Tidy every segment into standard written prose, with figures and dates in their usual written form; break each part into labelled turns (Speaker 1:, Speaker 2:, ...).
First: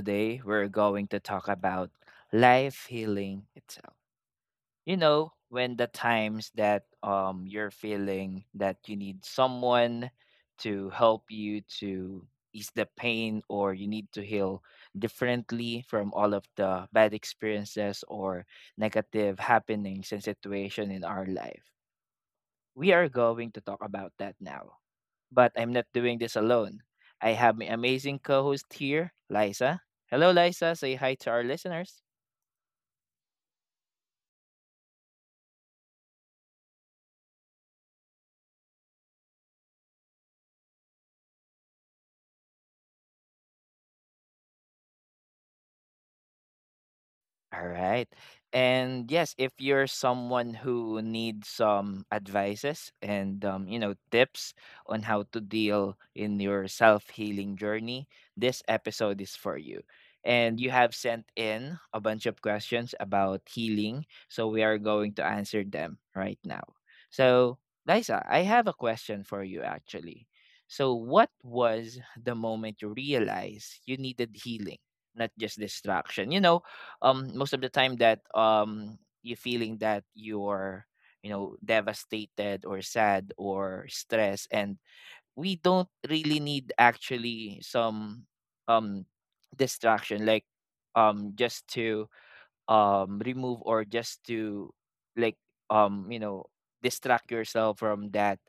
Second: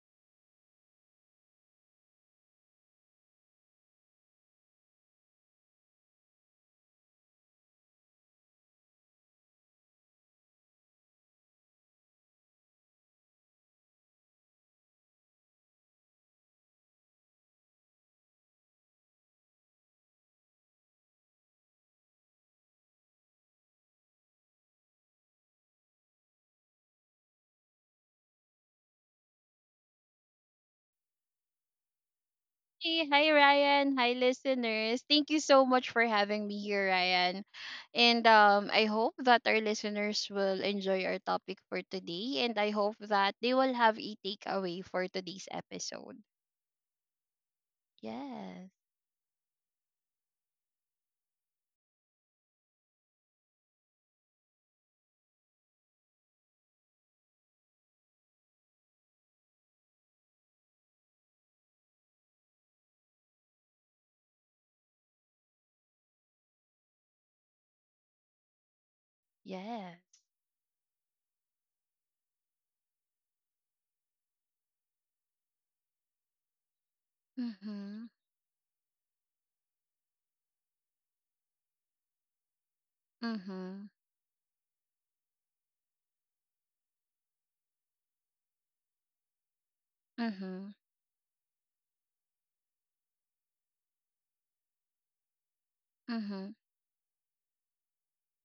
Speaker 1: Today we're going to talk about life healing itself. You know, when the times that you're feeling that you need someone to help you to ease the pain, or you need to heal differently from all of the bad experiences or negative happenings and situation in our life. We are going to talk about that now. But I'm not doing this alone. I have my amazing co host here, Liza. Hello, Liza. Say hi to our listeners.
Speaker 2: Hey, hi Ryan, hi listeners. Thank you so much for having me here, Ryan. And I hope that our listeners will enjoy our topic for today, and I hope that they will have a takeaway for today's episode.
Speaker 1: All right.
Speaker 2: Yes.
Speaker 1: And yes, if you're someone who needs some advices and you know, tips on how to deal in your self-healing journey, this episode is for you. And you have sent in a bunch of questions about healing, so we are going to answer them right now. So, Liza, I have a question for you
Speaker 2: Yes.
Speaker 1: actually. So, what was the moment you realized you needed healing, not just distraction? You know, most of the time
Speaker 2: Mhm.
Speaker 1: that you feeling that you're, you know, devastated or sad or
Speaker 2: Mhm.
Speaker 1: stressed, and we don't really need actually some um distraction, like
Speaker 2: Mhm.
Speaker 1: just to remove or just to, like, um you know
Speaker 2: Mhm.
Speaker 1: distract yourself from that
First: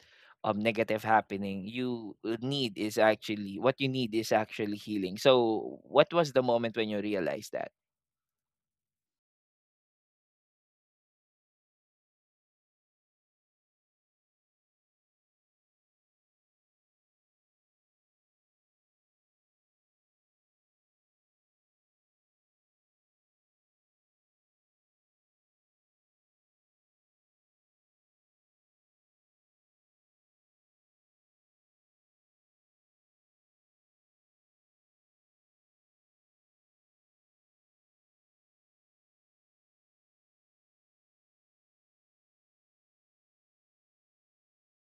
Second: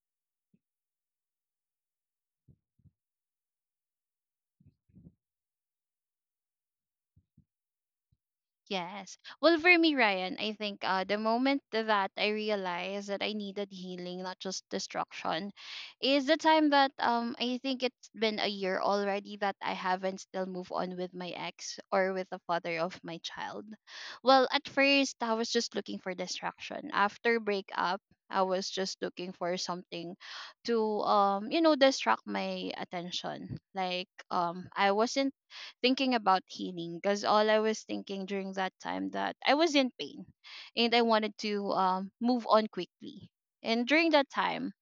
Speaker 1: negative happening. You need is actually, what you need is actually healing. So what was the moment when you realized that?
Speaker 2: Yes. Well, for me, Ryan, I think the moment that I realized that I needed healing, not just destruction, is the time that I think it's been a year already that I haven't still moved on with my ex or with the father of my child. Well, at first I was just looking for distraction. After breakup, I was just looking for something to you know distract my attention. Like I was in thinking about healing because all I was thinking during that time that I was in pain, and I wanted to move on quickly. And during that time,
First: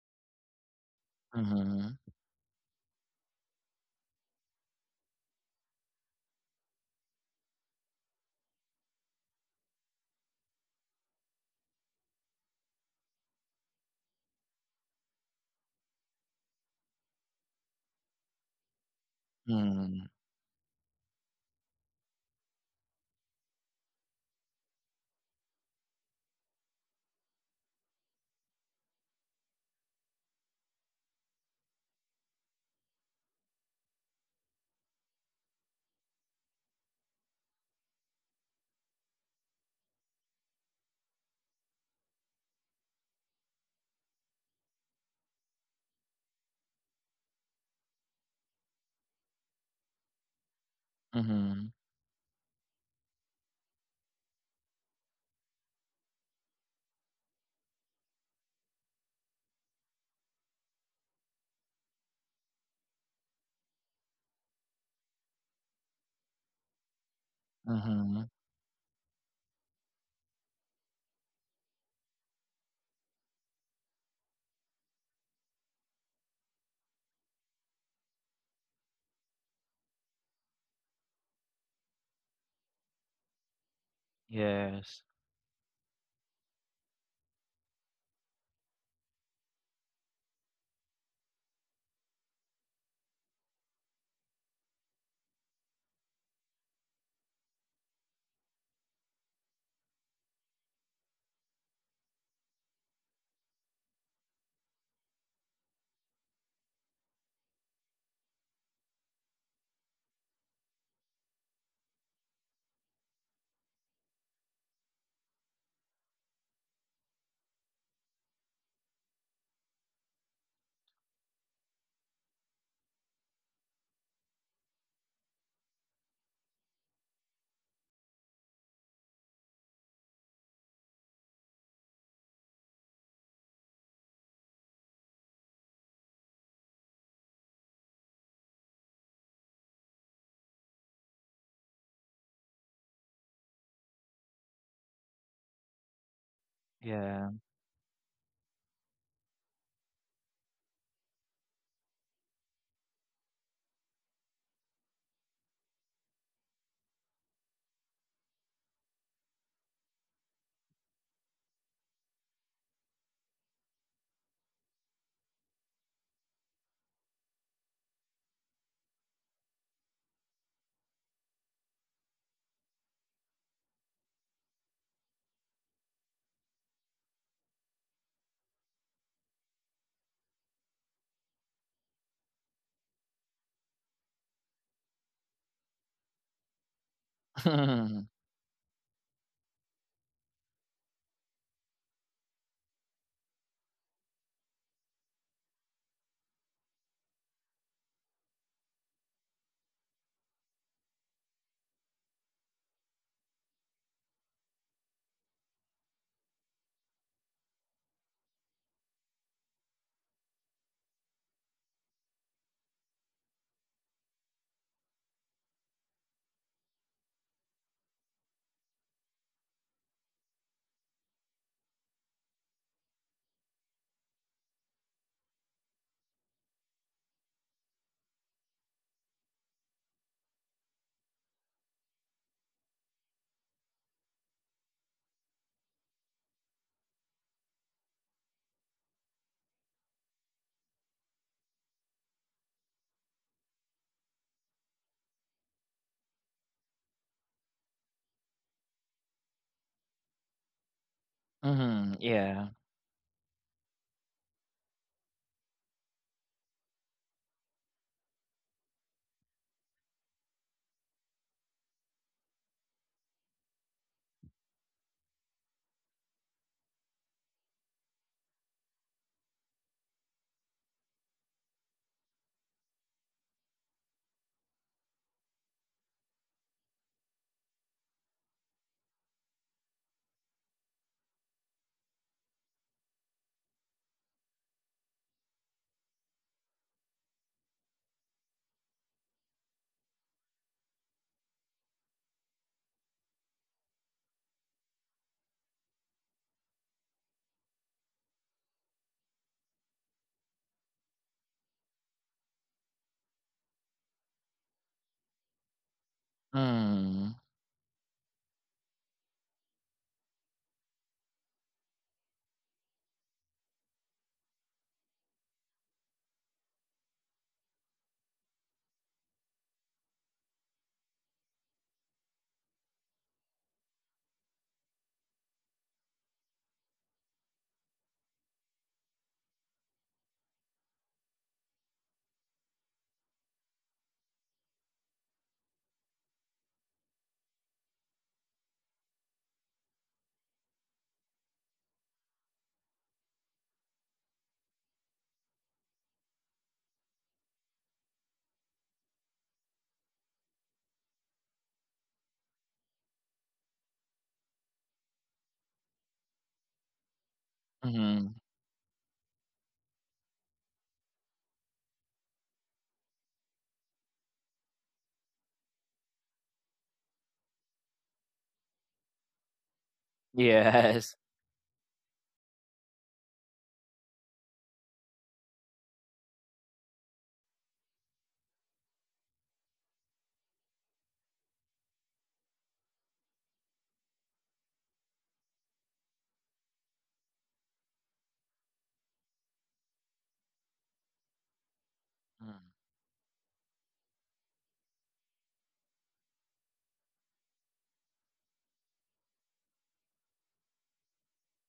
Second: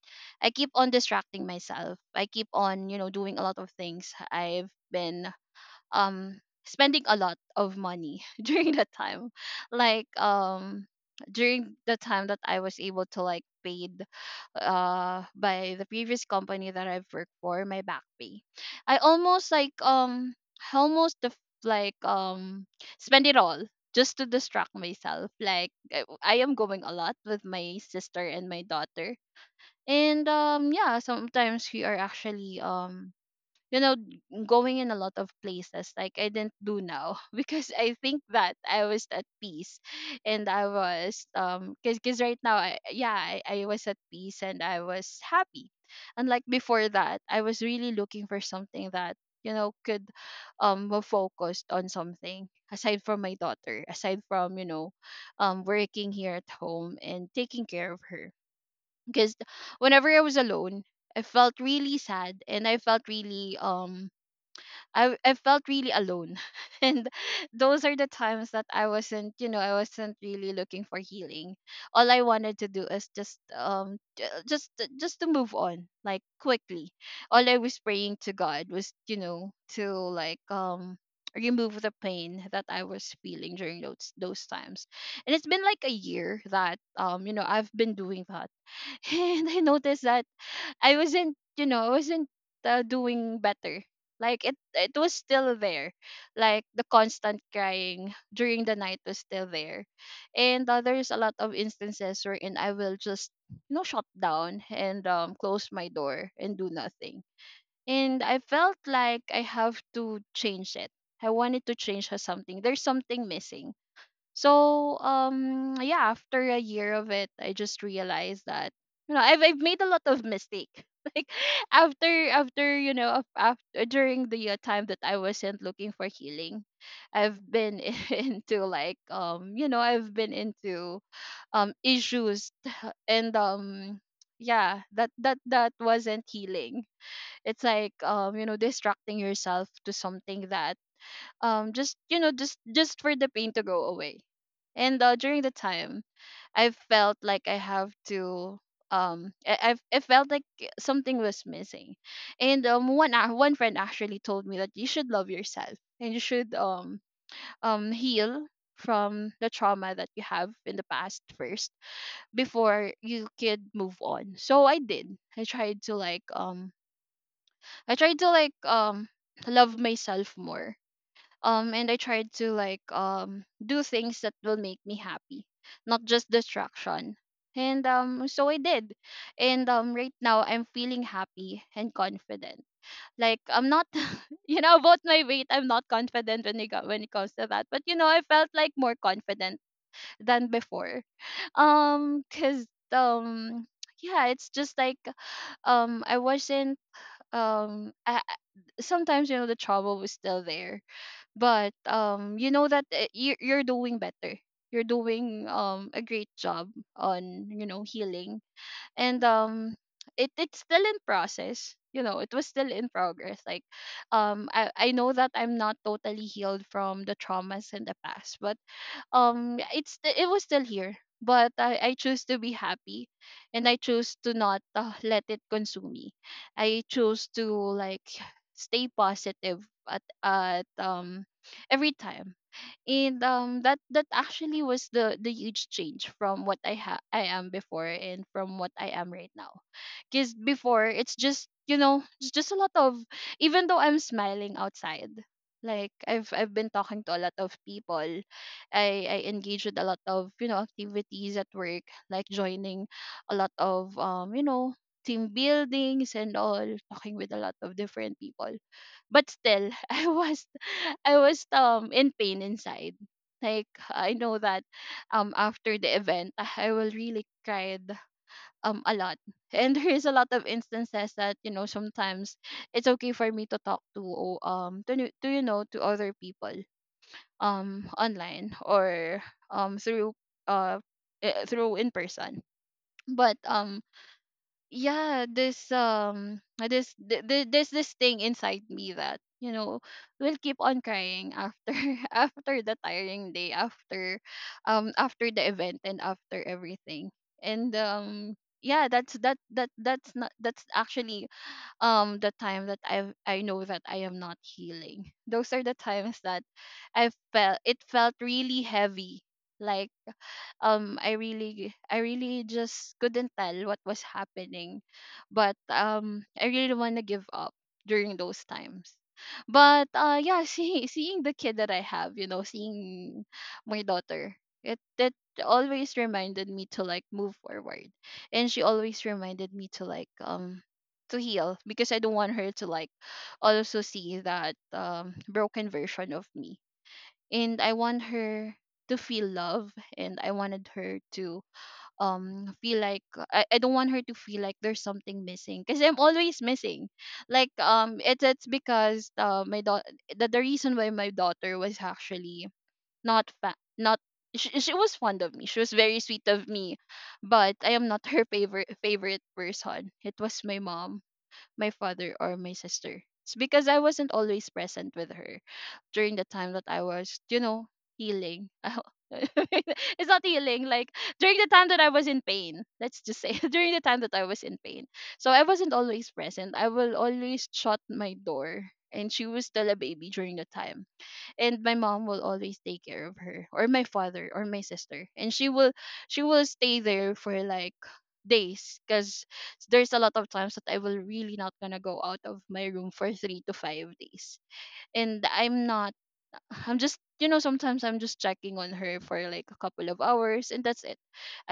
Speaker 2: I keep on distracting myself. I keep on, you know, doing a lot of things. I've been um spending a lot of money during that time, like during the time that I was able to like paid by the previous company that I've worked for my back pay, I almost like
Speaker 1: Mm,
Speaker 2: um I almost def- like spend it all just to distract myself, like I am going a lot with my sister and my daughter. And yeah, sometimes we are actually you know going in a lot of places like I didn't do now because I think that I was at peace, and I was because cause right now I was at peace and I was happy, unlike before that I was really looking for something that you know could be focused
Speaker 1: mhm,
Speaker 2: on something aside from my daughter, aside from you know working here at home and taking care of her, because whenever I was alone I felt really sad, and I felt really I felt really alone, and those are the
Speaker 1: mhm.
Speaker 2: times that I wasn't, you know, I wasn't really looking for healing. All I wanted to do is just just to move on like quickly. All I was praying to God was, you know, to like remove the pain that I was feeling during those times.
Speaker 1: Yes.
Speaker 2: And it's been like a year that you know I've been doing that and I noticed that I wasn't, you know, I wasn't doing better. Like it was still there. Like the constant crying during the night was still there, and there's a lot of instances wherein I will just, you know, shut down and close my door and do nothing. And I felt like I have to change it. I wanted to change her something. There's something missing, so yeah, after a year of it, I just realized that you know I've made a lot of mistake. Like after you know after during the time that I wasn't looking for healing, I've been into like you know I've been into issues and yeah, that wasn't healing. It's like you know distracting yourself to something that just you know just for the pain to go away. And during the time, I felt
Speaker 1: Yeah.
Speaker 2: like I have to I felt like something was missing. And one friend actually told me that you should love yourself and you should heal from the trauma that you have in the past first before you could move on, so I did. i tried to like um I tried to like love myself more and I tried to like do things that will make me happy, not just distraction. And so I did. And right now I'm feeling happy and confident. Like I'm not you know about my weight I'm not confident when it, got when it comes to that, but you know
Speaker 1: Mhm,
Speaker 2: I felt like more confident than before. Because um yeah, it's just like I wasn't um I, I- sometimes you know the trouble was still there, but you know that you're doing better, you're doing a great job on you know healing. And it's still in process, you know it was still in progress, like I know that I'm not totally healed from the traumas in the past. But yeah, it's it was still here, but I choose to be happy, and I choose to not let it consume me. I choose to like stay positive at every time. And that actually was the huge change from what I am before and from what I am right now. Because before it's just you know it's just a lot of, even though I'm smiling outside, like I've been talking to a lot of people. I engage with a lot of you know activities at work,
Speaker 1: mhm,
Speaker 2: like
Speaker 1: yeah.
Speaker 2: joining a lot of you know team buildings and all, talking with a lot of different people. But still I was in pain inside. Like I know that after the event I will really cried a lot. And there is a lot of instances that you know sometimes it's okay for me to talk to to you know to other people online or through uh through in person. But yeah, this there's this thing inside me that you know will keep on crying after after the tiring day, after after the event and after everything. And yeah, that's that that that's not that's actually the time that I know that I am not healing. Those are the times that I
Speaker 1: Mm,
Speaker 2: felt it felt really heavy, like I really just couldn't tell what was happening. But I really don't want to give up during those times. But yeah, seeing the kid that I have, you know, seeing my daughter, it that always reminded me to like move forward. And she always reminded me to like to heal, because I don't want her to like also see that broken version of me. And I want her to feel love, and I wanted her to feel like I don't want her to feel like there's something missing because I'm always missing. Like it's because my daughter, the reason why my daughter was actually not, she was fond of me, she was very sweet of me, but I am not
Speaker 1: mhm.
Speaker 2: her favorite person. It was my mom, my father or my sister. It's because I wasn't always present with her during the time that I was, you know, healing. It's not healing, like
Speaker 1: Yes.
Speaker 2: during the time that I was in pain. Let's just say during the time that I was in pain. So I wasn't always present. I will always shut my door, and she was still a baby during the time, and my mom will always take care of her, or my father or my sister. And she will stay there for like days, because there's a lot of times that I will really not gonna go out
Speaker 1: Mm,
Speaker 2: of my room for 3 to 5 days. And I'm not, I'm just you know sometimes I'm just checking on her for like a couple of hours, and that's it.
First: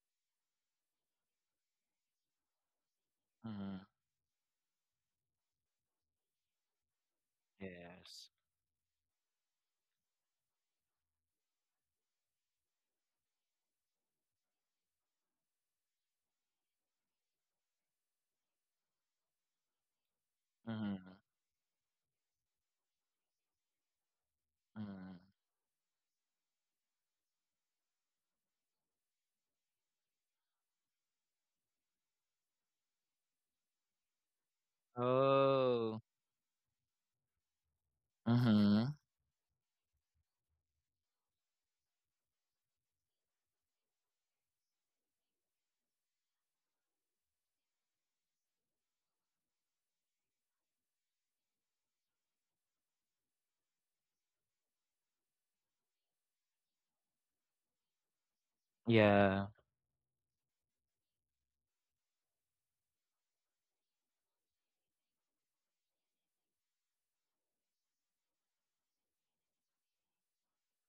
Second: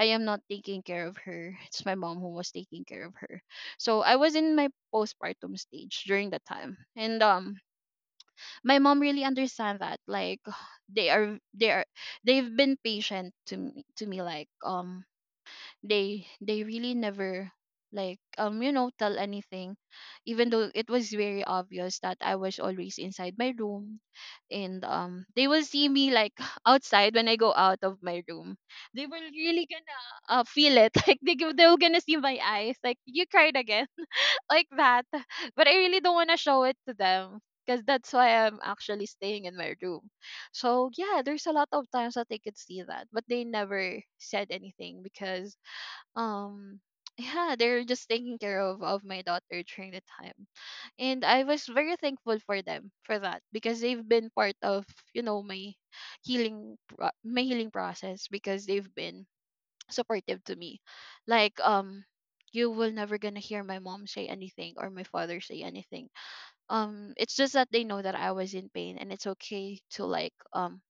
Speaker 2: I am not taking care of her, it's my mom who was taking care of her.
Speaker 1: mhm.
Speaker 2: So I was in my postpartum stage during that time. And
Speaker 1: Yes.
Speaker 2: my mom really understand that, like they are they've been patient to me, like they really never like you know tell anything, even though it
Speaker 1: Mhm,
Speaker 2: was very obvious that I was always inside my room. and
Speaker 1: mhm.
Speaker 2: um they will see me like outside when I go out of my room, they will really gonna feel it. Like they will gonna see my eyes like, you cried again, like that. But I really
Speaker 1: Oh.
Speaker 2: don't want to show it to them because that's why I'm
Speaker 1: Mhm.
Speaker 2: actually staying in my room. So yeah, there's a lot of times that they could see that, but they never said anything, because um yeah, they're just taking care of my daughter during the time. And I was very thankful for them for that, because they've been part of, you know, my my healing process, because they've been
Speaker 1: Yeah.
Speaker 2: supportive to me. Like you will never gonna hear my mom say anything or my father say anything. It's just that they know that I was in pain, and it's okay to like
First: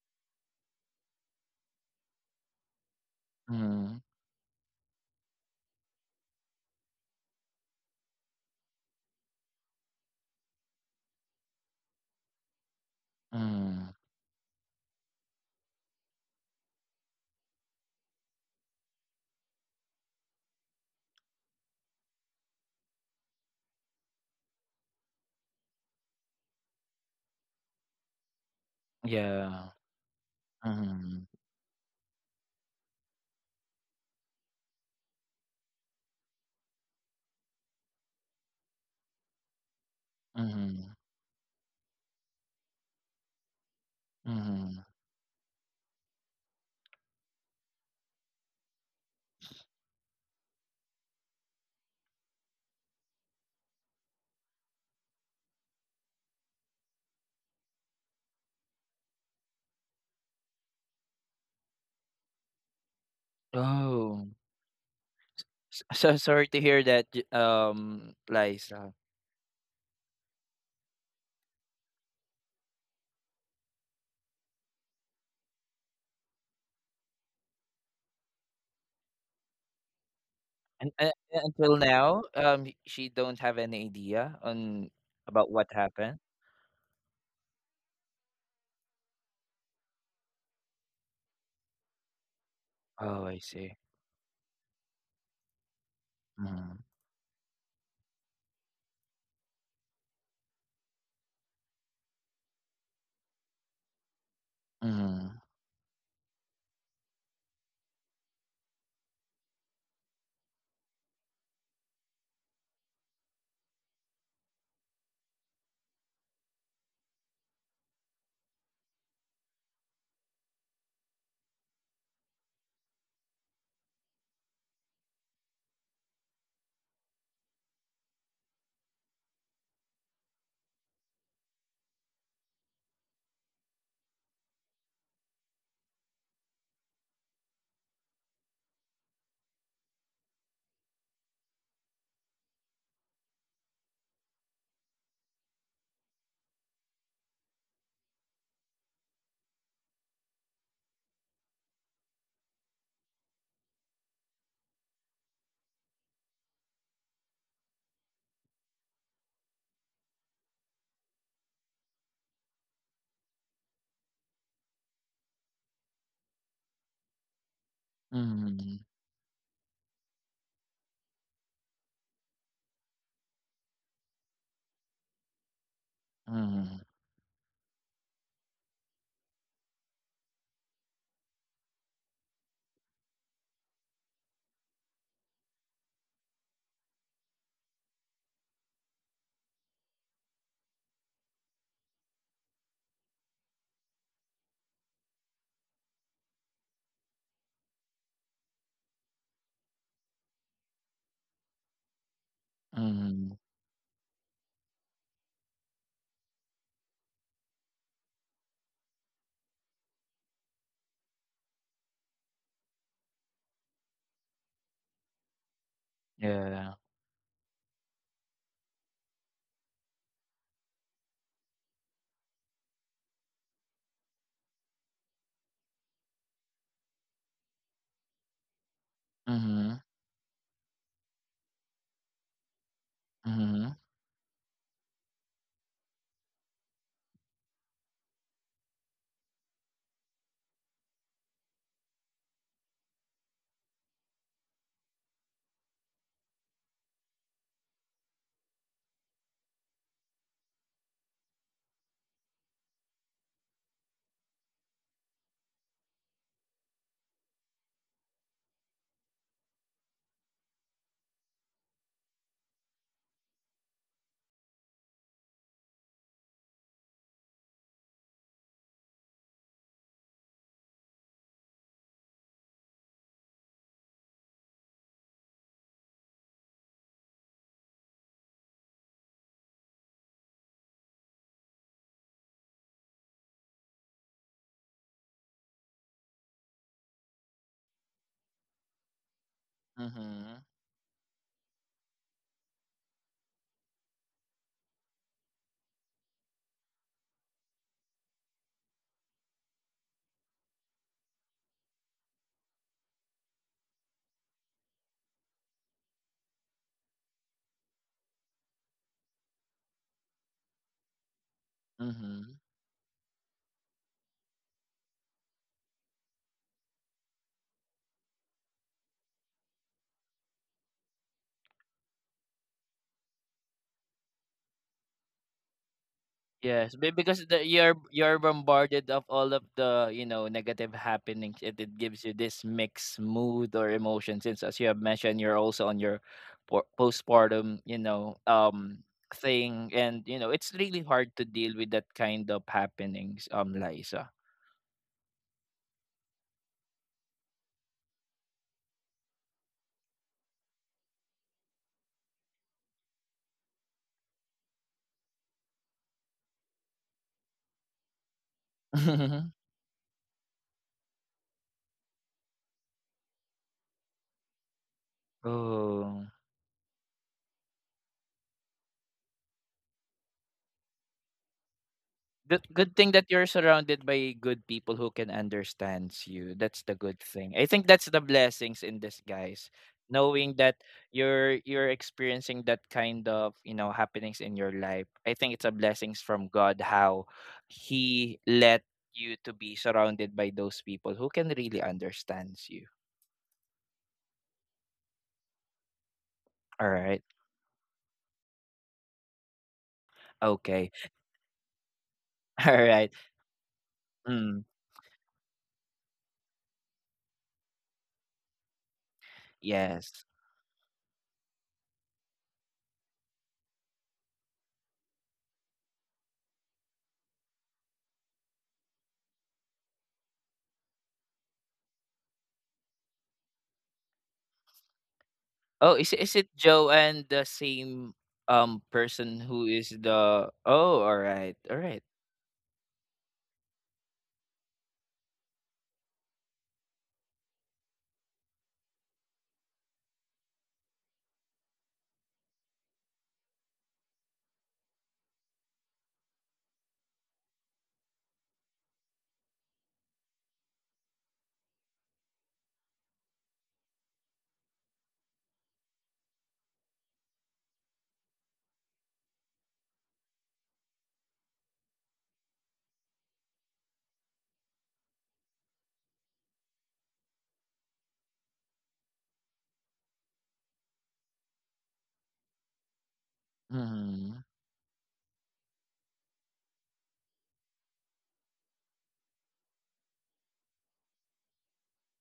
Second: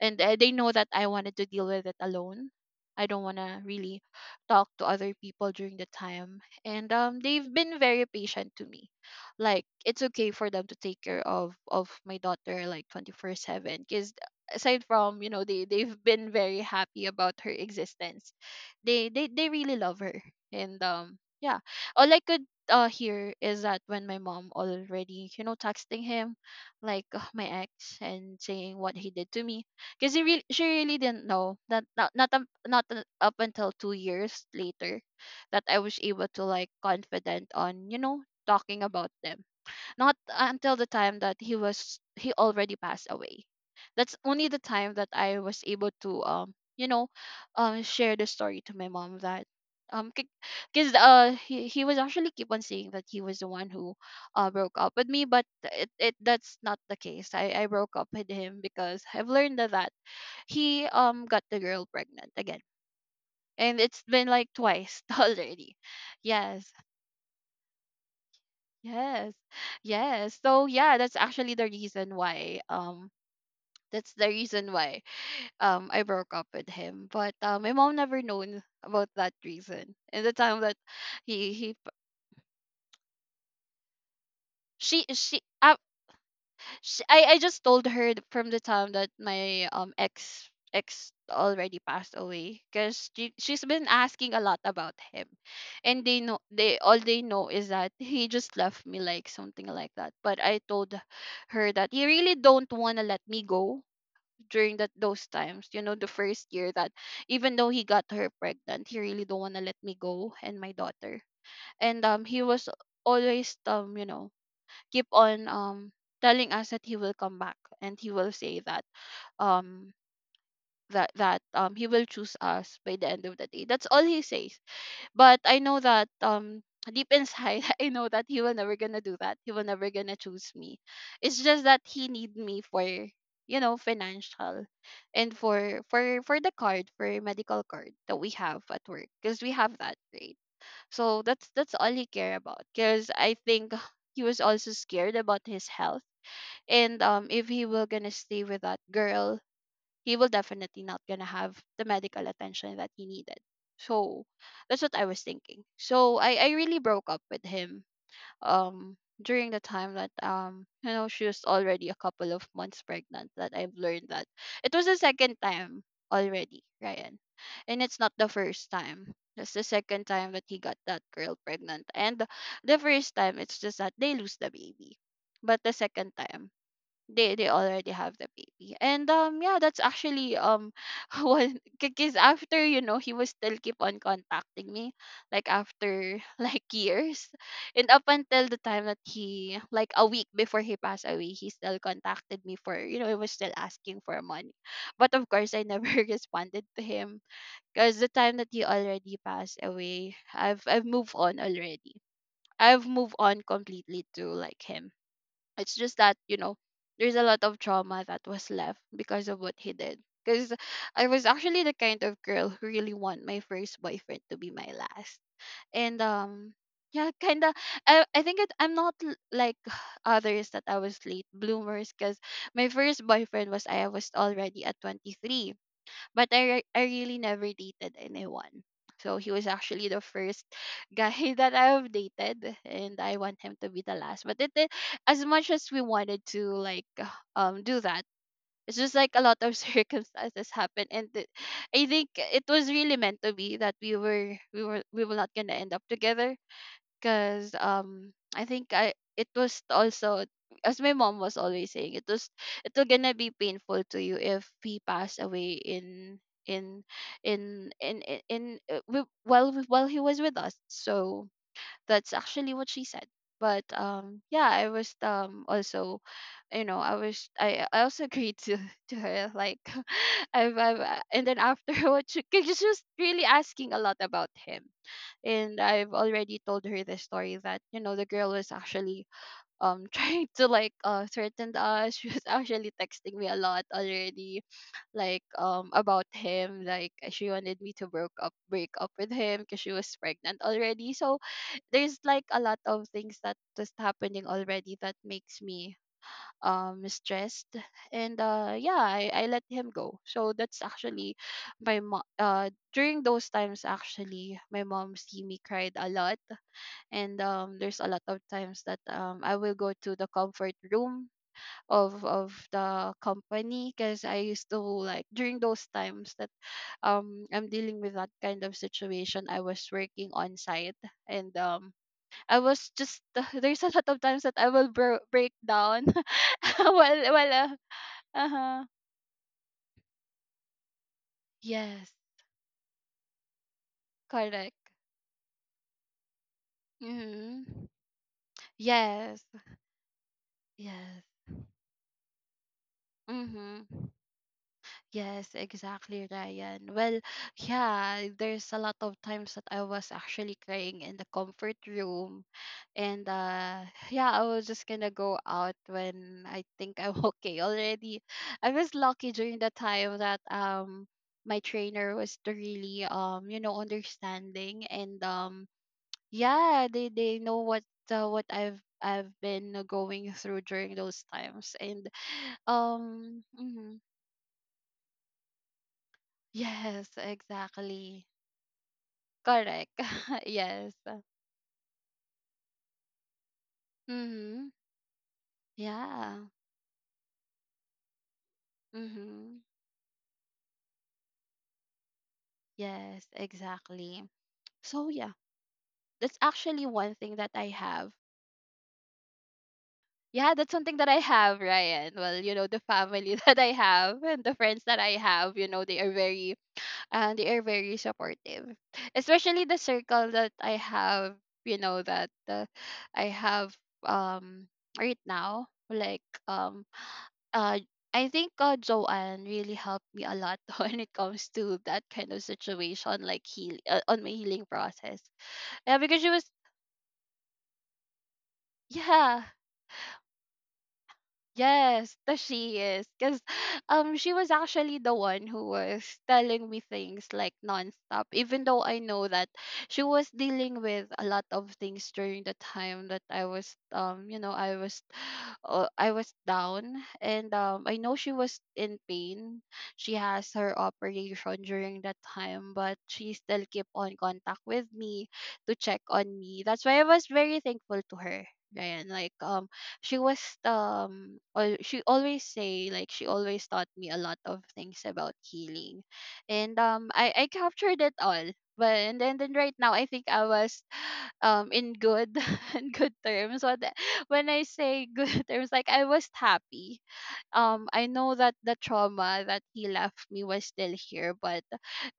Speaker 2: and they know that I wanted to deal with it alone. I don't want to really
Speaker 1: Mhm,
Speaker 2: talk to other people during the time. And they've been very patient to me. Like it's okay for them to take care of my daughter like 24/7,
Speaker 1: mhm.
Speaker 2: cuz aside from, they've been very happy about her existence. They really love her. And yeah, all I could hear is that when my mom already, you know, texting him, like my ex, and saying what he did to me,
Speaker 1: Yeah.
Speaker 2: because she really didn't
Speaker 1: Mhm,
Speaker 2: know that, not up until 2 years later, that I was able to like confident on talking about them. Not until the
Speaker 1: mhm,
Speaker 2: time that he already passed away. That's only the
Speaker 1: mhm.
Speaker 2: time that I was able to share the story to my mom. That um because he was actually keep on saying that he was the one who broke up with me, but it that's not the case. I broke up with him because I've learned that he got the girl pregnant again, and it's been
Speaker 1: Oh.
Speaker 2: like twice already.
Speaker 1: So sorry to
Speaker 2: Yes,
Speaker 1: hear that, Liza.
Speaker 2: yes, yes. So yeah, that's the reason why I broke up with him. But my mom never known about that reason. And the time that
Speaker 1: And
Speaker 2: he
Speaker 1: until
Speaker 2: p-
Speaker 1: now, she don't have any idea on
Speaker 2: she
Speaker 1: about what
Speaker 2: I
Speaker 1: happened.
Speaker 2: sh I just told her from the time that my ex already passed away, because
Speaker 1: Oh,
Speaker 2: she
Speaker 1: I
Speaker 2: she's
Speaker 1: see.
Speaker 2: been asking a lot about him, and they know, they
Speaker 1: Mm,
Speaker 2: all they know is that he just left me, like something like that. But I told her that he really don't wanna let me go during that those
Speaker 1: mm,
Speaker 2: times, you know, the first year that, even though he got her pregnant, he really don't want to let me go and my daughter. And he was always keep on telling us that he will come back, and he will say that um he will choose us by the end of the day. That's all he says. But I know that deep inside, I know that he will never gonna do that. He will never gonna choose me. It's just that he need me for, you know, financial, and for the card, for medical card that we have at work, because we have that, right? So that's all he care about, because I think he was also scared about his health. And if he will gonna stay with that girl, he will definitely not gonna have the medical attention that he needed. So that's what I was thinking, so I really broke up with him during the time that she was already a couple of months pregnant, that I've learned that it was the second time already, Ryan, and it's not the first
Speaker 1: mm,
Speaker 2: time. That's the second time that he got that girl pregnant. And the first time, it's just that they lose the baby, but the second time,
Speaker 1: mm,
Speaker 2: they already have the baby. And yeah, that's actually one, because after, you know, he was still keep on contacting me, like after like years, and up until the time that he, like a week before he passed away, he still contacted me for, you know, he was still asking for money. But of course I never responded to him, because the time that he already passed away, I've moved on already. I've moved
Speaker 1: mm.
Speaker 2: on completely to like him. It's just that, there's a lot of trauma that was left because of what he did. Because I was actually the kind of girl who really want my first boyfriend to be my last. And
Speaker 1: Yeah.
Speaker 2: yeah, kind of. I think I'm not like others, that I was late bloomers, because my first boyfriend, was I was already at 23, but I really never dated anyone. So he was
Speaker 1: Mm-hmm.
Speaker 2: actually the first guy that I've dated, and I want him to
Speaker 1: Mm-hmm.
Speaker 2: be the last. But it as much as we wanted to, like do that, it's just like a lot of circumstances happened, and I think it was really meant to be that we were not gonna end up together, because I think, I it was also, as my mom was always saying, it will gonna be painful to you if he passed away in in while he was with us. So that's actually what she said. But yeah, I was also, you know, I was, I also agreed to to her, like I've and then after 'cause she was really asking a lot about him. And I've already told her the story that, the girl was actually trying to like threaten us. She was actually texting me a lot already, like about him. Like she wanted me to broke up break up with him because she was
Speaker 1: Mm-hmm.
Speaker 2: pregnant already. So there's like a lot of things that was happening already that makes me stressed. And yeah, I let him go. So that's actually my mom, during those times, actually my mom see me cried a lot. And there's a lot of times that I will go to the comfort room of
Speaker 1: Mm-hmm.
Speaker 2: of the company, because I used to like, during those times that I'm dealing with that kind of situation, I was working on site. And I was just there's a lot of times that I will break down
Speaker 1: Yes, because
Speaker 2: while
Speaker 1: you're
Speaker 2: uh-huh.
Speaker 1: bombarded of all of the, you know, negative happenings. It
Speaker 2: Yes,
Speaker 1: gives you this mixed mood or emotion. Since,
Speaker 2: correct.
Speaker 1: as you have mentioned, you're also on your
Speaker 2: Mhm.
Speaker 1: postpartum, you know,
Speaker 2: Yes.
Speaker 1: thing, and you know it's really
Speaker 2: Yes.
Speaker 1: hard to deal with that kind of happenings,
Speaker 2: Mhm.
Speaker 1: Liza.
Speaker 2: Yes, exactly, Ryan. Well, yeah, there's a lot of times that I was actually crying in the comfort room. And yeah, I was just gonna go out when I think I'm okay already. I was lucky during the time that my trainer was the really understanding. And
Speaker 1: Oh.
Speaker 2: yeah, they know what, what I've been going through during those times. And
Speaker 1: Good, good thing that you're
Speaker 2: mhm.
Speaker 1: surrounded by good people who can understands you. That's the
Speaker 2: Yes,
Speaker 1: good thing. I think that's the
Speaker 2: exactly.
Speaker 1: blessings in disguise.
Speaker 2: Correct.
Speaker 1: Knowing that
Speaker 2: Yes.
Speaker 1: you're experiencing that kind of, you know, happenings in
Speaker 2: Mhm.
Speaker 1: your life. I think it's a blessings
Speaker 2: Yeah.
Speaker 1: from God how he let you to
Speaker 2: Mhm.
Speaker 1: be surrounded by those people who can really understands you.
Speaker 2: Yes, exactly. So yeah, that's actually
Speaker 1: All
Speaker 2: one
Speaker 1: right.
Speaker 2: thing that I have. Yeah, that's
Speaker 1: Okay.
Speaker 2: something that I have, Ryan. Well,
Speaker 1: All
Speaker 2: the
Speaker 1: right.
Speaker 2: family that I have, and the
Speaker 1: Mm,
Speaker 2: friends that I have, they are very supportive. Especially the
Speaker 1: yes.
Speaker 2: circle that I have, you know, that I have, um right now, like uh I think, Joanne really helped me a lot when it comes to that kind of situation, like heal on my healing process.
Speaker 1: Oh,
Speaker 2: Yeah,
Speaker 1: is
Speaker 2: because she was,
Speaker 1: it Joanne, the same person
Speaker 2: yeah.
Speaker 1: who is the Oh, all right. All right.
Speaker 2: Yes, the she is. Because she was actually the one who was telling me things like nonstop, even though I know that she was dealing with a lot of things during the time that I was down. And I know she was in pain. She has her operation during that time, but she still kept on contact with me to check on me. That's why I was very thankful to her, Ryan. Like she was, or she always say, like she always taught me a lot of things about healing. And I captured it all. But and then right now, I think I was in good in good terms,
Speaker 1: Mhm.
Speaker 2: when I say good terms, like I was happy. I know that the trauma that he left me was still here, but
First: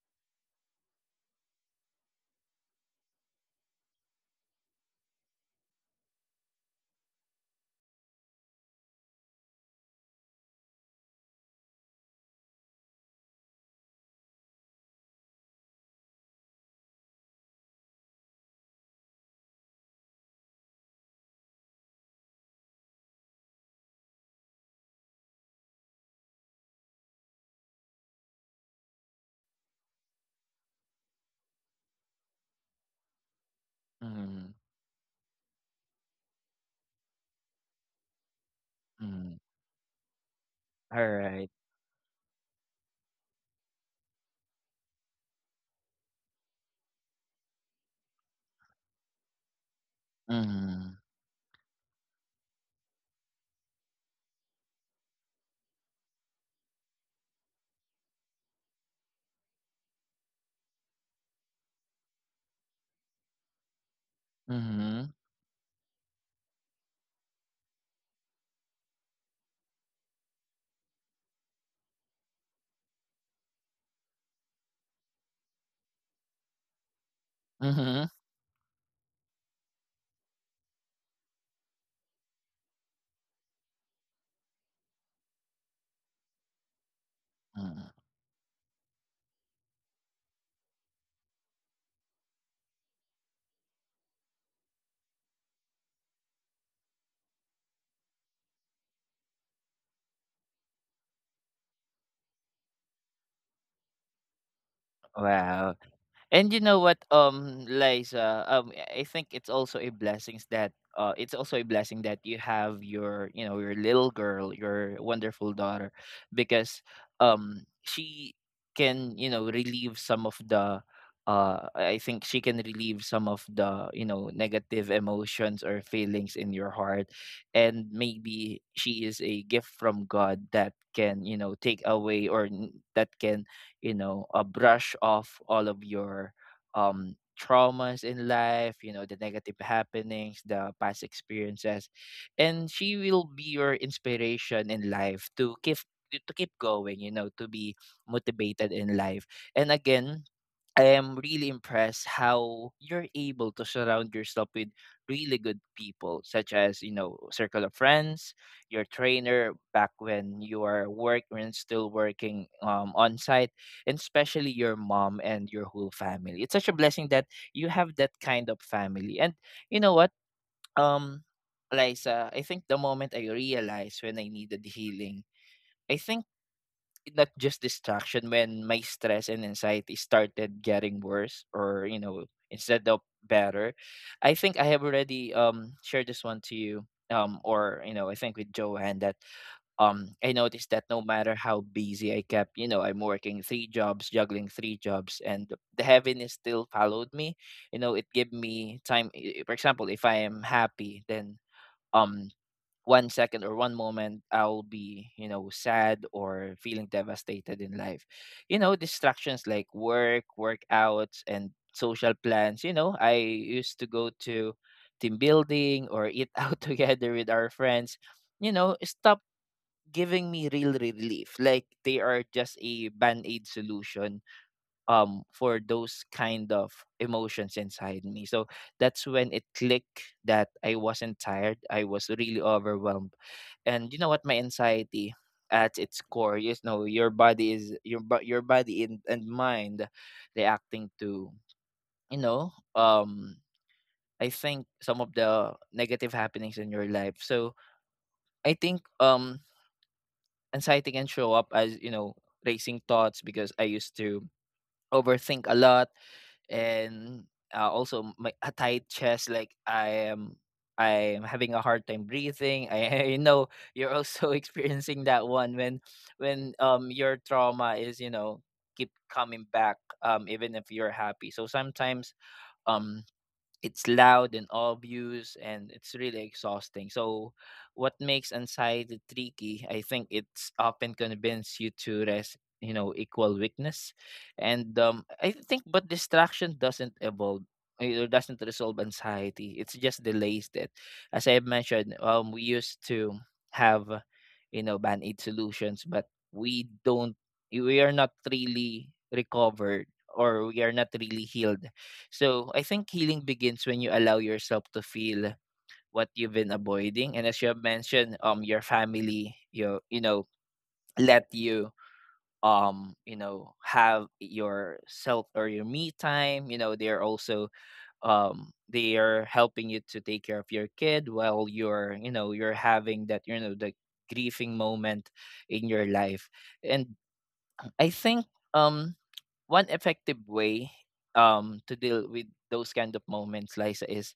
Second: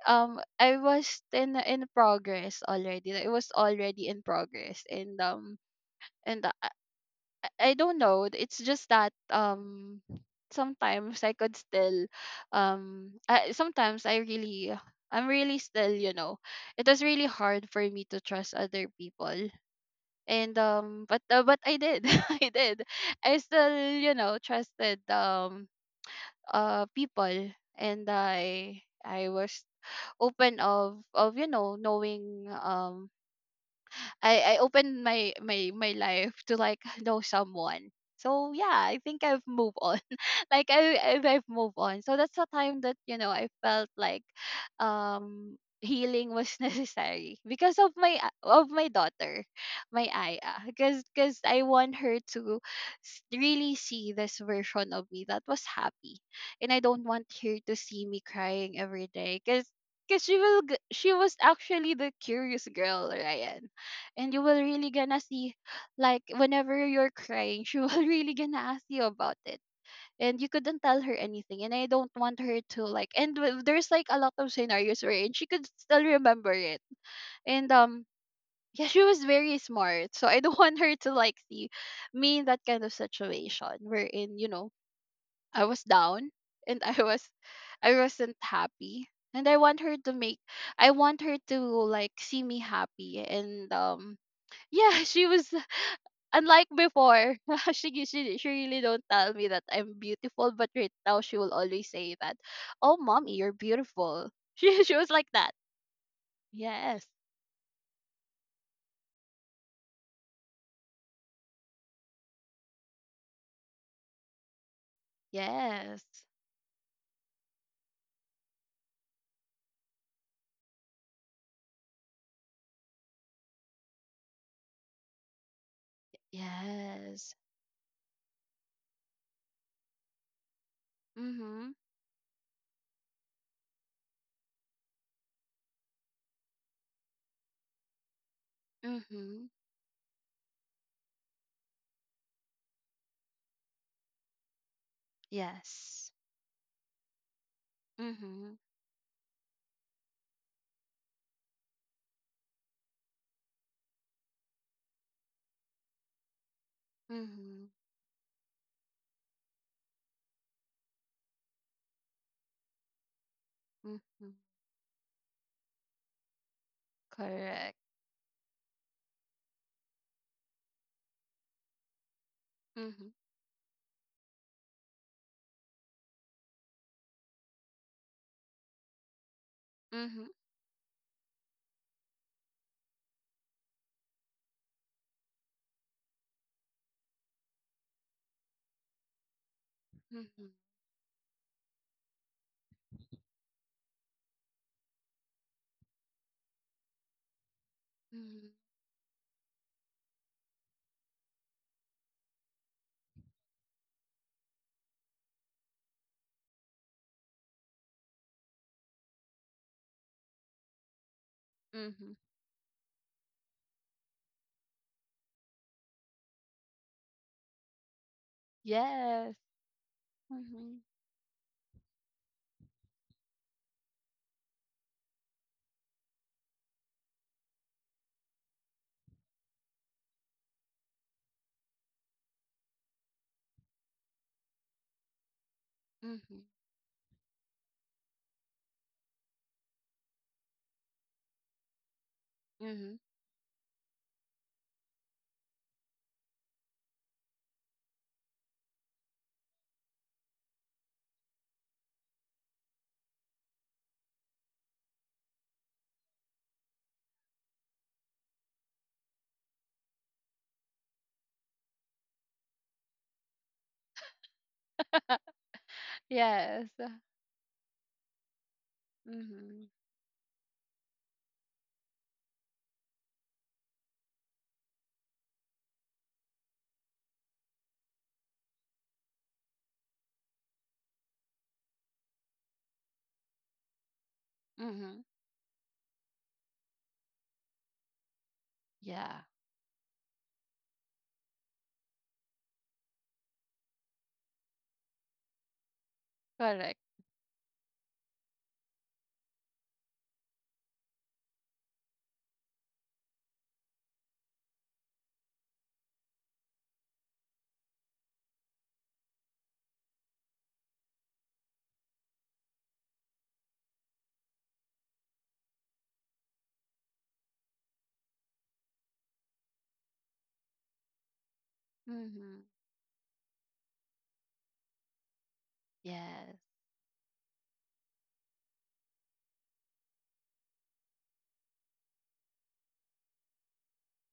Speaker 2: I was in progress already. It was already in progress. And and I I don't know. It's just that, sometimes I could still, sometimes I'm really still, it was really hard for me to trust other people. And but I did. I did. I still, trusted, people, and I was open of knowing,
Speaker 1: Mhm.
Speaker 2: I opened my life to, like know someone. So yeah, I think
Speaker 1: Mhm.
Speaker 2: I've moved on. Like I
Speaker 1: All
Speaker 2: I've, I've
Speaker 1: right.
Speaker 2: moved on. So that's the time that, I felt like healing was necessary because of my, of my daughter, my Aya.
Speaker 1: Mhm.
Speaker 2: Because I want her to really see this version of me that was happy, and I don't want her to see me crying every day. Because she was actually the curious girl, Ryan, and you will really
Speaker 1: Mhm.
Speaker 2: gonna see, like, whenever you're crying, she will really gonna ask you about it. And you couldn't tell her anything. And I don't want her to like, there's like a lot of scenarios where, and she could still remember it. And
Speaker 1: Mhm.
Speaker 2: yeah, she was very smart, so I don't want her to like see me in that kind of situation, wherein, I was down, and
Speaker 1: Mhm.
Speaker 2: I wasn't happy. And I want her to like see me happy. And yeah, she was unlike before. She really don't tell me that I'm beautiful, but right now she will always say that, "Oh, mommy, you're beautiful." She was like that.
Speaker 1: Wow. And you know what,
Speaker 2: Yes,
Speaker 1: Liza, I think it's also a blessings that it's also a blessing that you have your, you know, your little girl, your wonderful daughter,
Speaker 2: yes,
Speaker 1: because she can, you know, relieve some of the, I think she can relieve some of the, you know, negative emotions or feelings in your heart,
Speaker 2: yes.
Speaker 1: and maybe she is a gift from God that can, you know,
Speaker 2: Mhm,
Speaker 1: take away or that can, you know, brush off all of your traumas in life, you know, the
Speaker 2: mhm.
Speaker 1: negative happenings, the past experiences, and she will be your inspiration in life to keep,
Speaker 2: Yes.
Speaker 1: to keep going, you know, to be
Speaker 2: Mhm,
Speaker 1: motivated in life. And again, I am really impressed how you're able to surround yourself with really good people, such as, you know, circle
Speaker 2: mhm,
Speaker 1: of friends, your trainer back when you are work, when still working on site, and
Speaker 2: mhm.
Speaker 1: especially your mom and your whole family. It's such a blessing that you
Speaker 2: Correct.
Speaker 1: have that kind of family. And you know what? Um, Liza, I think the moment
Speaker 2: Mhm,
Speaker 1: I realized when I needed healing, I think, not just distraction, when my stress and anxiety
Speaker 2: mhm,
Speaker 1: started getting worse, or you know, instead of better, I think I have already shared this one to you, or you know, I think with Joanne, that I
Speaker 2: mhm,
Speaker 1: noticed that no matter how busy I kept, you know, I'm working three jobs, juggling three jobs, and the heaviness still followed me. You know, it gave
Speaker 2: mhm,
Speaker 1: me time. For example, if I am happy, then um 1 second or one moment I'll be, you know, sad or feeling devastated in life. You know, distractions like work, workouts, and social
Speaker 2: mhm.
Speaker 1: plans. You know, I used to go to team building or eat out together with our friends, you know, stop
Speaker 2: Yes.
Speaker 1: giving me real
Speaker 2: Mhm,
Speaker 1: relief. Like they are just a band-aid solution for those kind of emotions inside me. So that's when it clicked that I wasn't tired. I was really overwhelmed. And you know what, my anxiety at its core,
Speaker 2: mhm,
Speaker 1: you know, your body is your your body and mind reacting to, you know,
Speaker 2: mhm.
Speaker 1: I think some of the negative happenings in your life. So I think anxiety can show up as, you know, racing thoughts, because I used to overthink a lot, and also my a tight chest, like, I am, I am having a hard time breathing. I you know, you're also experiencing that one when
Speaker 2: Yes.
Speaker 1: your trauma is, you know, keep coming
Speaker 2: Mm-hmm.
Speaker 1: back, even if you're happy, so sometimes um it's loud and obvious and it's really exhausting. So, what makes anxiety tricky, I think it's often convince you to rest, you know, equal weakness. And
Speaker 2: Mm-hmm.
Speaker 1: I think, but distraction doesn't evolve. It doesn't resolve
Speaker 2: Yeah,
Speaker 1: anxiety. It's just delays that, as I mentioned, we used to have, you know, band aid solutions, but we
Speaker 2: correct.
Speaker 1: don't. We are not really recovered, or we are not really healed. So I think healing begins when you allow yourself to feel what you've been avoiding. And as you have mentioned, your family, you know, let you you know, have your self or your me time. You know, they're also they are helping you to take care of your kid while you're, you know,
Speaker 2: Mm-hmm.
Speaker 1: you're having that, you know, the grieving moment in your life.
Speaker 2: Yes.
Speaker 1: And I think um one effective way to deal with those kind of moments, Liza, is,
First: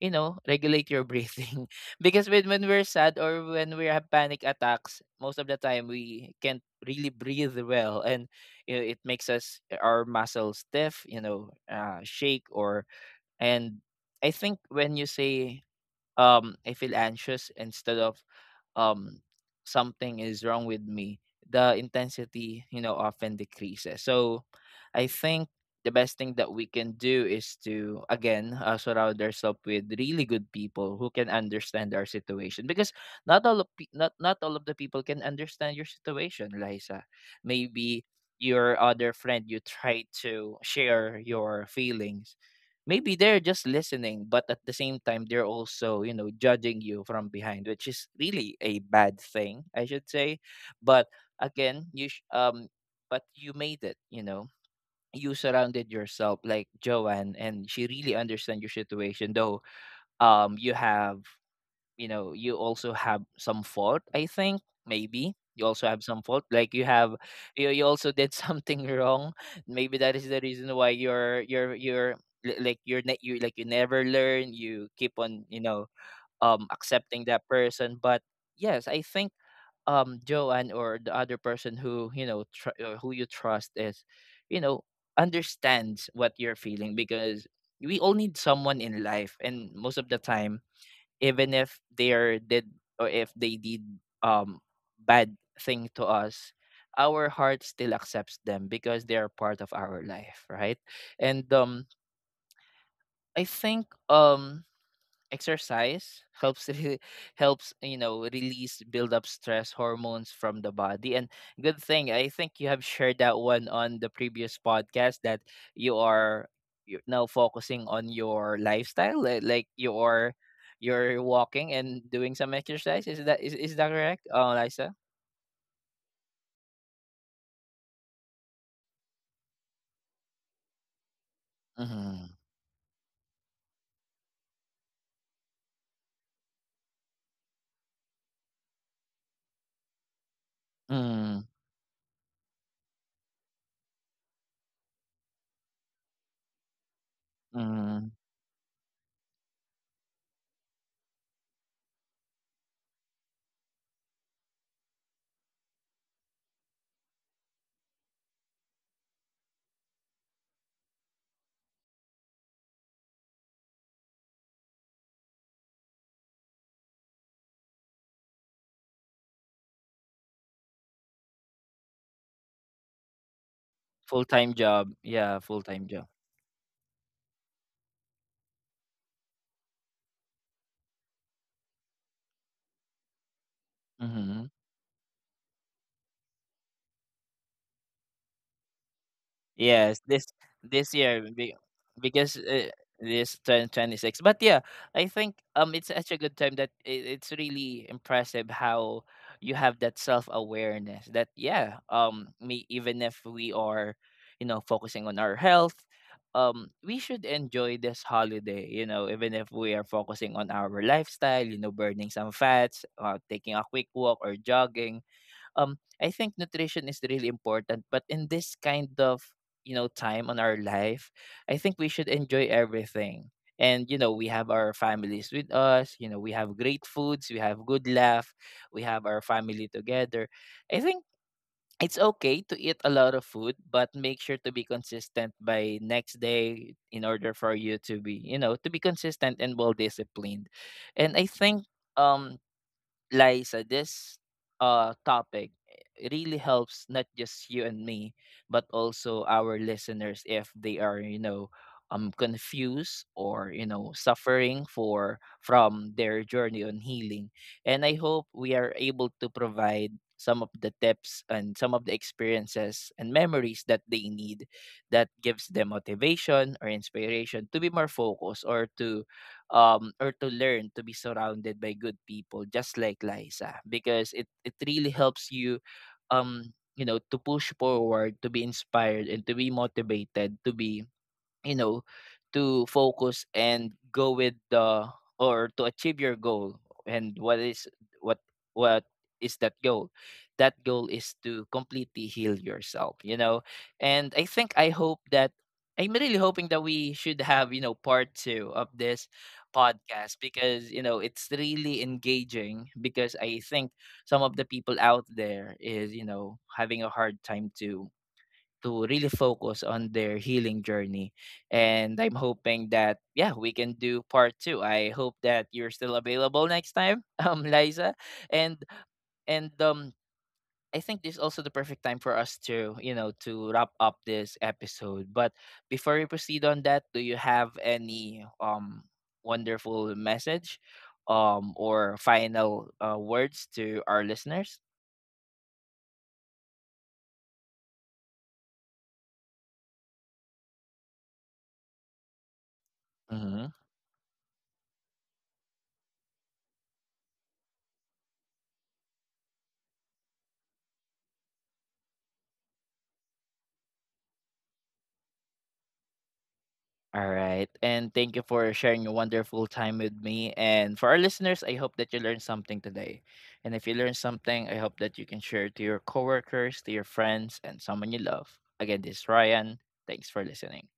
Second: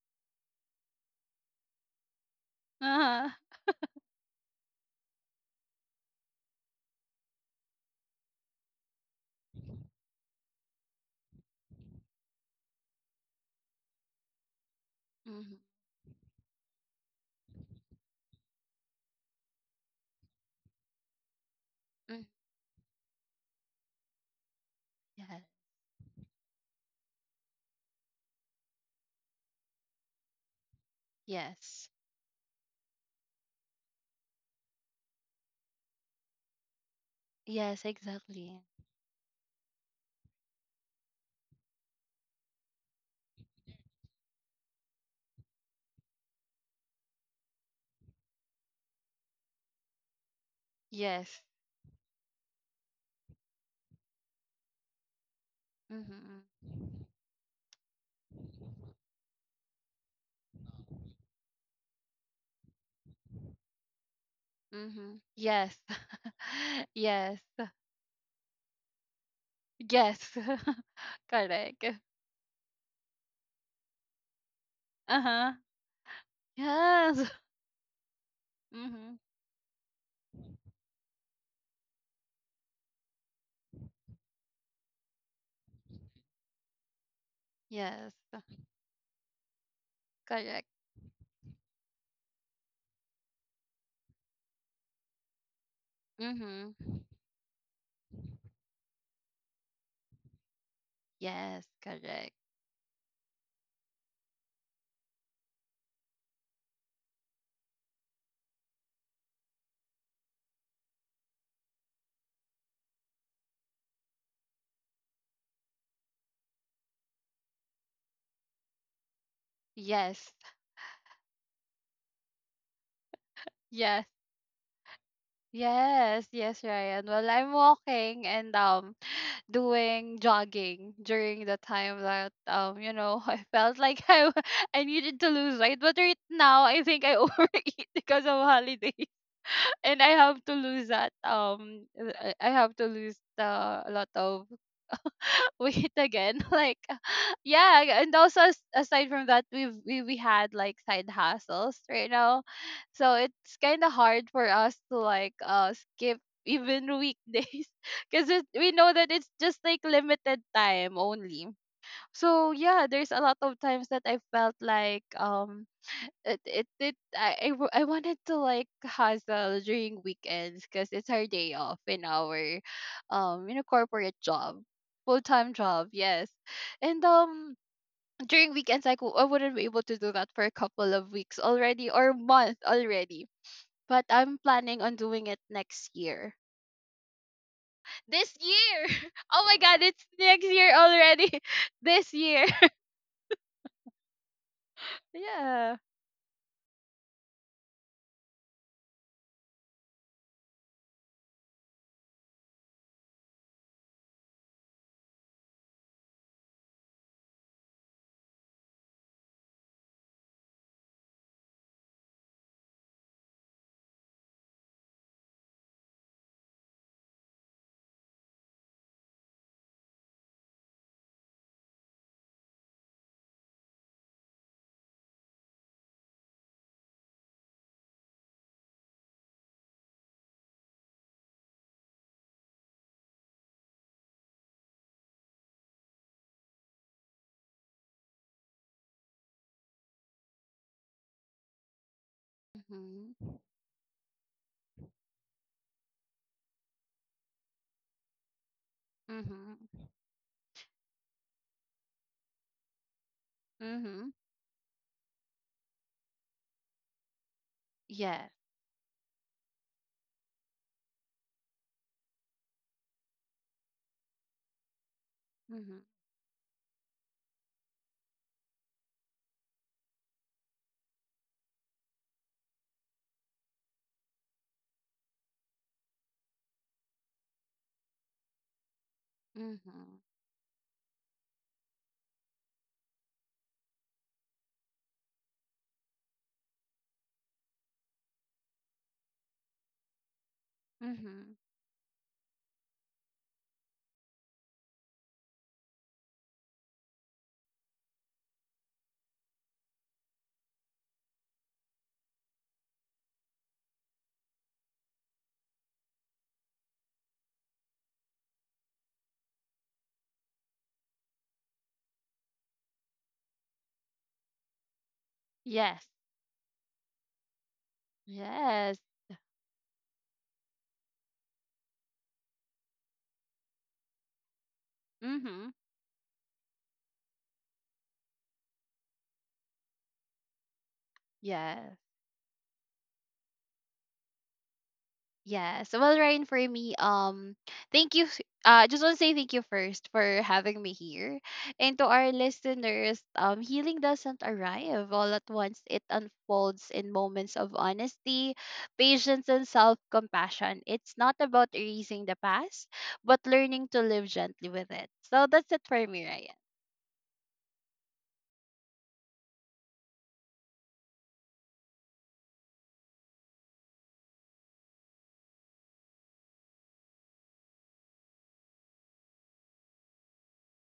Speaker 1: you know, regulate your breathing because when we're sad
Speaker 2: Uh-huh.
Speaker 1: or when we have panic attacks, most of the time we can't really breathe well, and you know, it makes us our muscles stiff, you know, shake or, and I think when you
Speaker 2: Mm-hmm.
Speaker 1: say I feel anxious instead of um something is wrong with me, the
Speaker 2: Mm,
Speaker 1: intensity, you know, often decreases. So I
Speaker 2: yeah.
Speaker 1: think the best thing that we can do is to again, surround ourselves with really good people who can
Speaker 2: Yes.
Speaker 1: understand our situation, because not, not all of the people can understand your situation, Liza.
Speaker 2: Yes,
Speaker 1: Maybe
Speaker 2: exactly.
Speaker 1: your other friend you try to share your feelings, maybe they're just listening, but at the same time, they're also, you know, judging you from behind, which is really a bad thing, I should say. But
Speaker 2: Yes.
Speaker 1: again, but you made it, you know. You surrounded yourself
Speaker 2: Mm-hmm.
Speaker 1: like Joanne, and she really understands your situation, though you have, you know, you also have some fault. I think
Speaker 2: Mm-hmm.
Speaker 1: maybe you
Speaker 2: Yes.
Speaker 1: also have some fault, like you have,
Speaker 2: Yes.
Speaker 1: you also did something wrong, maybe that is
Speaker 2: Yes.
Speaker 1: the reason why
Speaker 2: Correct.
Speaker 1: you're like you're you like you never learn, you keep on,
Speaker 2: Uh-huh.
Speaker 1: you know, accepting
Speaker 2: Yes.
Speaker 1: that person. But yes, I
Speaker 2: Mm-hmm.
Speaker 1: think Joanne or the other person who, you know, who you trust is, you know, understands what you're feeling, because we
Speaker 2: Yes.
Speaker 1: all need someone in life, and most of the time,
Speaker 2: Correct.
Speaker 1: even if they are did, or if they did um bad thing to us,
Speaker 2: Mm-hmm.
Speaker 1: our heart still accepts them because they are part of our life, right? And
Speaker 2: Yes, correct.
Speaker 1: I think exercise helps helps, you know, release build up stress hormones from the body, and good thing, I think you have shared that one on the previous podcast that you are, you're now focusing on your lifestyle, like
Speaker 2: Yes.
Speaker 1: you're walking and doing some exercise. Is that
Speaker 2: Yes.
Speaker 1: correct, oh Lisa?
Speaker 2: Yes. Yes, Ryan. Well, I'm walking and doing jogging during the time that
Speaker 1: Mm-hmm.
Speaker 2: I felt like I needed to lose weight, but right now I think I overeat because of holiday, and I have to lose that, I have to lose the, a lot of weight again, like, yeah.
Speaker 1: Mm-hmm.
Speaker 2: And also, aside from that, we had like side hustles right now, so it's kind of hard for us to like skip even weekdays, because we know that it's just like limited time only. So yeah, there's a lot of times that I felt like it it, it I w- I wanted to like hustle during weekends, because it's our day off in our corporate
Speaker 1: Full-time
Speaker 2: job,
Speaker 1: job, yeah,
Speaker 2: full-time
Speaker 1: full-time
Speaker 2: job,
Speaker 1: job.
Speaker 2: yes. And during weekends, like I wouldn't be able to do that for a couple of weeks already, or month already. But I'm
Speaker 1: Mm-hmm.
Speaker 2: planning on doing it next year. This year. Oh my god,
Speaker 1: Yes,
Speaker 2: it's
Speaker 1: this,
Speaker 2: next year
Speaker 1: this year
Speaker 2: already.
Speaker 1: be-
Speaker 2: This
Speaker 1: because
Speaker 2: year.
Speaker 1: this 2026. But yeah, I think
Speaker 2: Yeah.
Speaker 1: it's such a good time that, it's really impressive how you have that self awareness that yeah me, even if we are, you know, focusing on our health, we should enjoy this holiday, you know, even if we are focusing on our lifestyle, you know, burning some fats, taking a quick walk or jogging, I think nutrition is really important, but in this kind of, you know, time on our life, I think we should enjoy everything. And you know, we have our families with us, you know, we have great foods, we have good laugh, we have our family together. I think it's okay to eat a lot of food, but make sure to be consistent by next day in order for you to be, you know, to be consistent and well disciplined. And I think um
Speaker 2: Mhm.
Speaker 1: Liza, this topic really helps not just you and me, but also our
Speaker 2: Mhm.
Speaker 1: listeners if they are, you know, confused or, you know,
Speaker 2: Mhm.
Speaker 1: suffering for from their journey on healing. And I hope
Speaker 2: Yes.
Speaker 1: we are able to provide some of the tips and some of the experiences and memories that they need that gives them
Speaker 2: Mhm.
Speaker 1: motivation or inspiration to be more focused or to learn to be surrounded by good people, just like Liza, because it really helps you um, you know, to push forward, to be inspired, and to be
Speaker 2: Mhm.
Speaker 1: motivated, to be, you know, to focus and go with the, or to achieve your goal. And what is, what what is that goal? That goal is
Speaker 2: Mhm.
Speaker 1: to completely heal yourself, you know. And I think I hope that, I'm really hoping that we should have, you know, part 2 of this podcast, because you know it's really engaging, because I think some of the people out there is, you know, having a hard time to, really focus on their healing journey. And I'm hoping that, yeah, we can do part two. I hope that you're
Speaker 2: Yes.
Speaker 1: still available next time, Liza. And,
Speaker 2: Yes.
Speaker 1: and, I think this is also the perfect time for us to, you know, to wrap up this episode. But
Speaker 2: Mhm.
Speaker 1: before we proceed on that, do you have any wonderful message
Speaker 2: Yes.
Speaker 1: or final words to our listeners?
Speaker 2: Yes. Well, Ryan, for me, thank you. I just want to say thank you first for having me here. And to our listeners, healing doesn't arrive all at once. It unfolds in moments of honesty, patience, and self-compassion. It's not about erasing the past, but learning to live gently with it. So that's it for me, Ryan.
Speaker 1: All right. And thank you for sharing a wonderful time with me. And for our listeners, I hope that you learned something today. And if you learned something, I hope that you can share it to your coworkers, to your friends, and someone you love. Again, this is Ryan. Thanks for listening.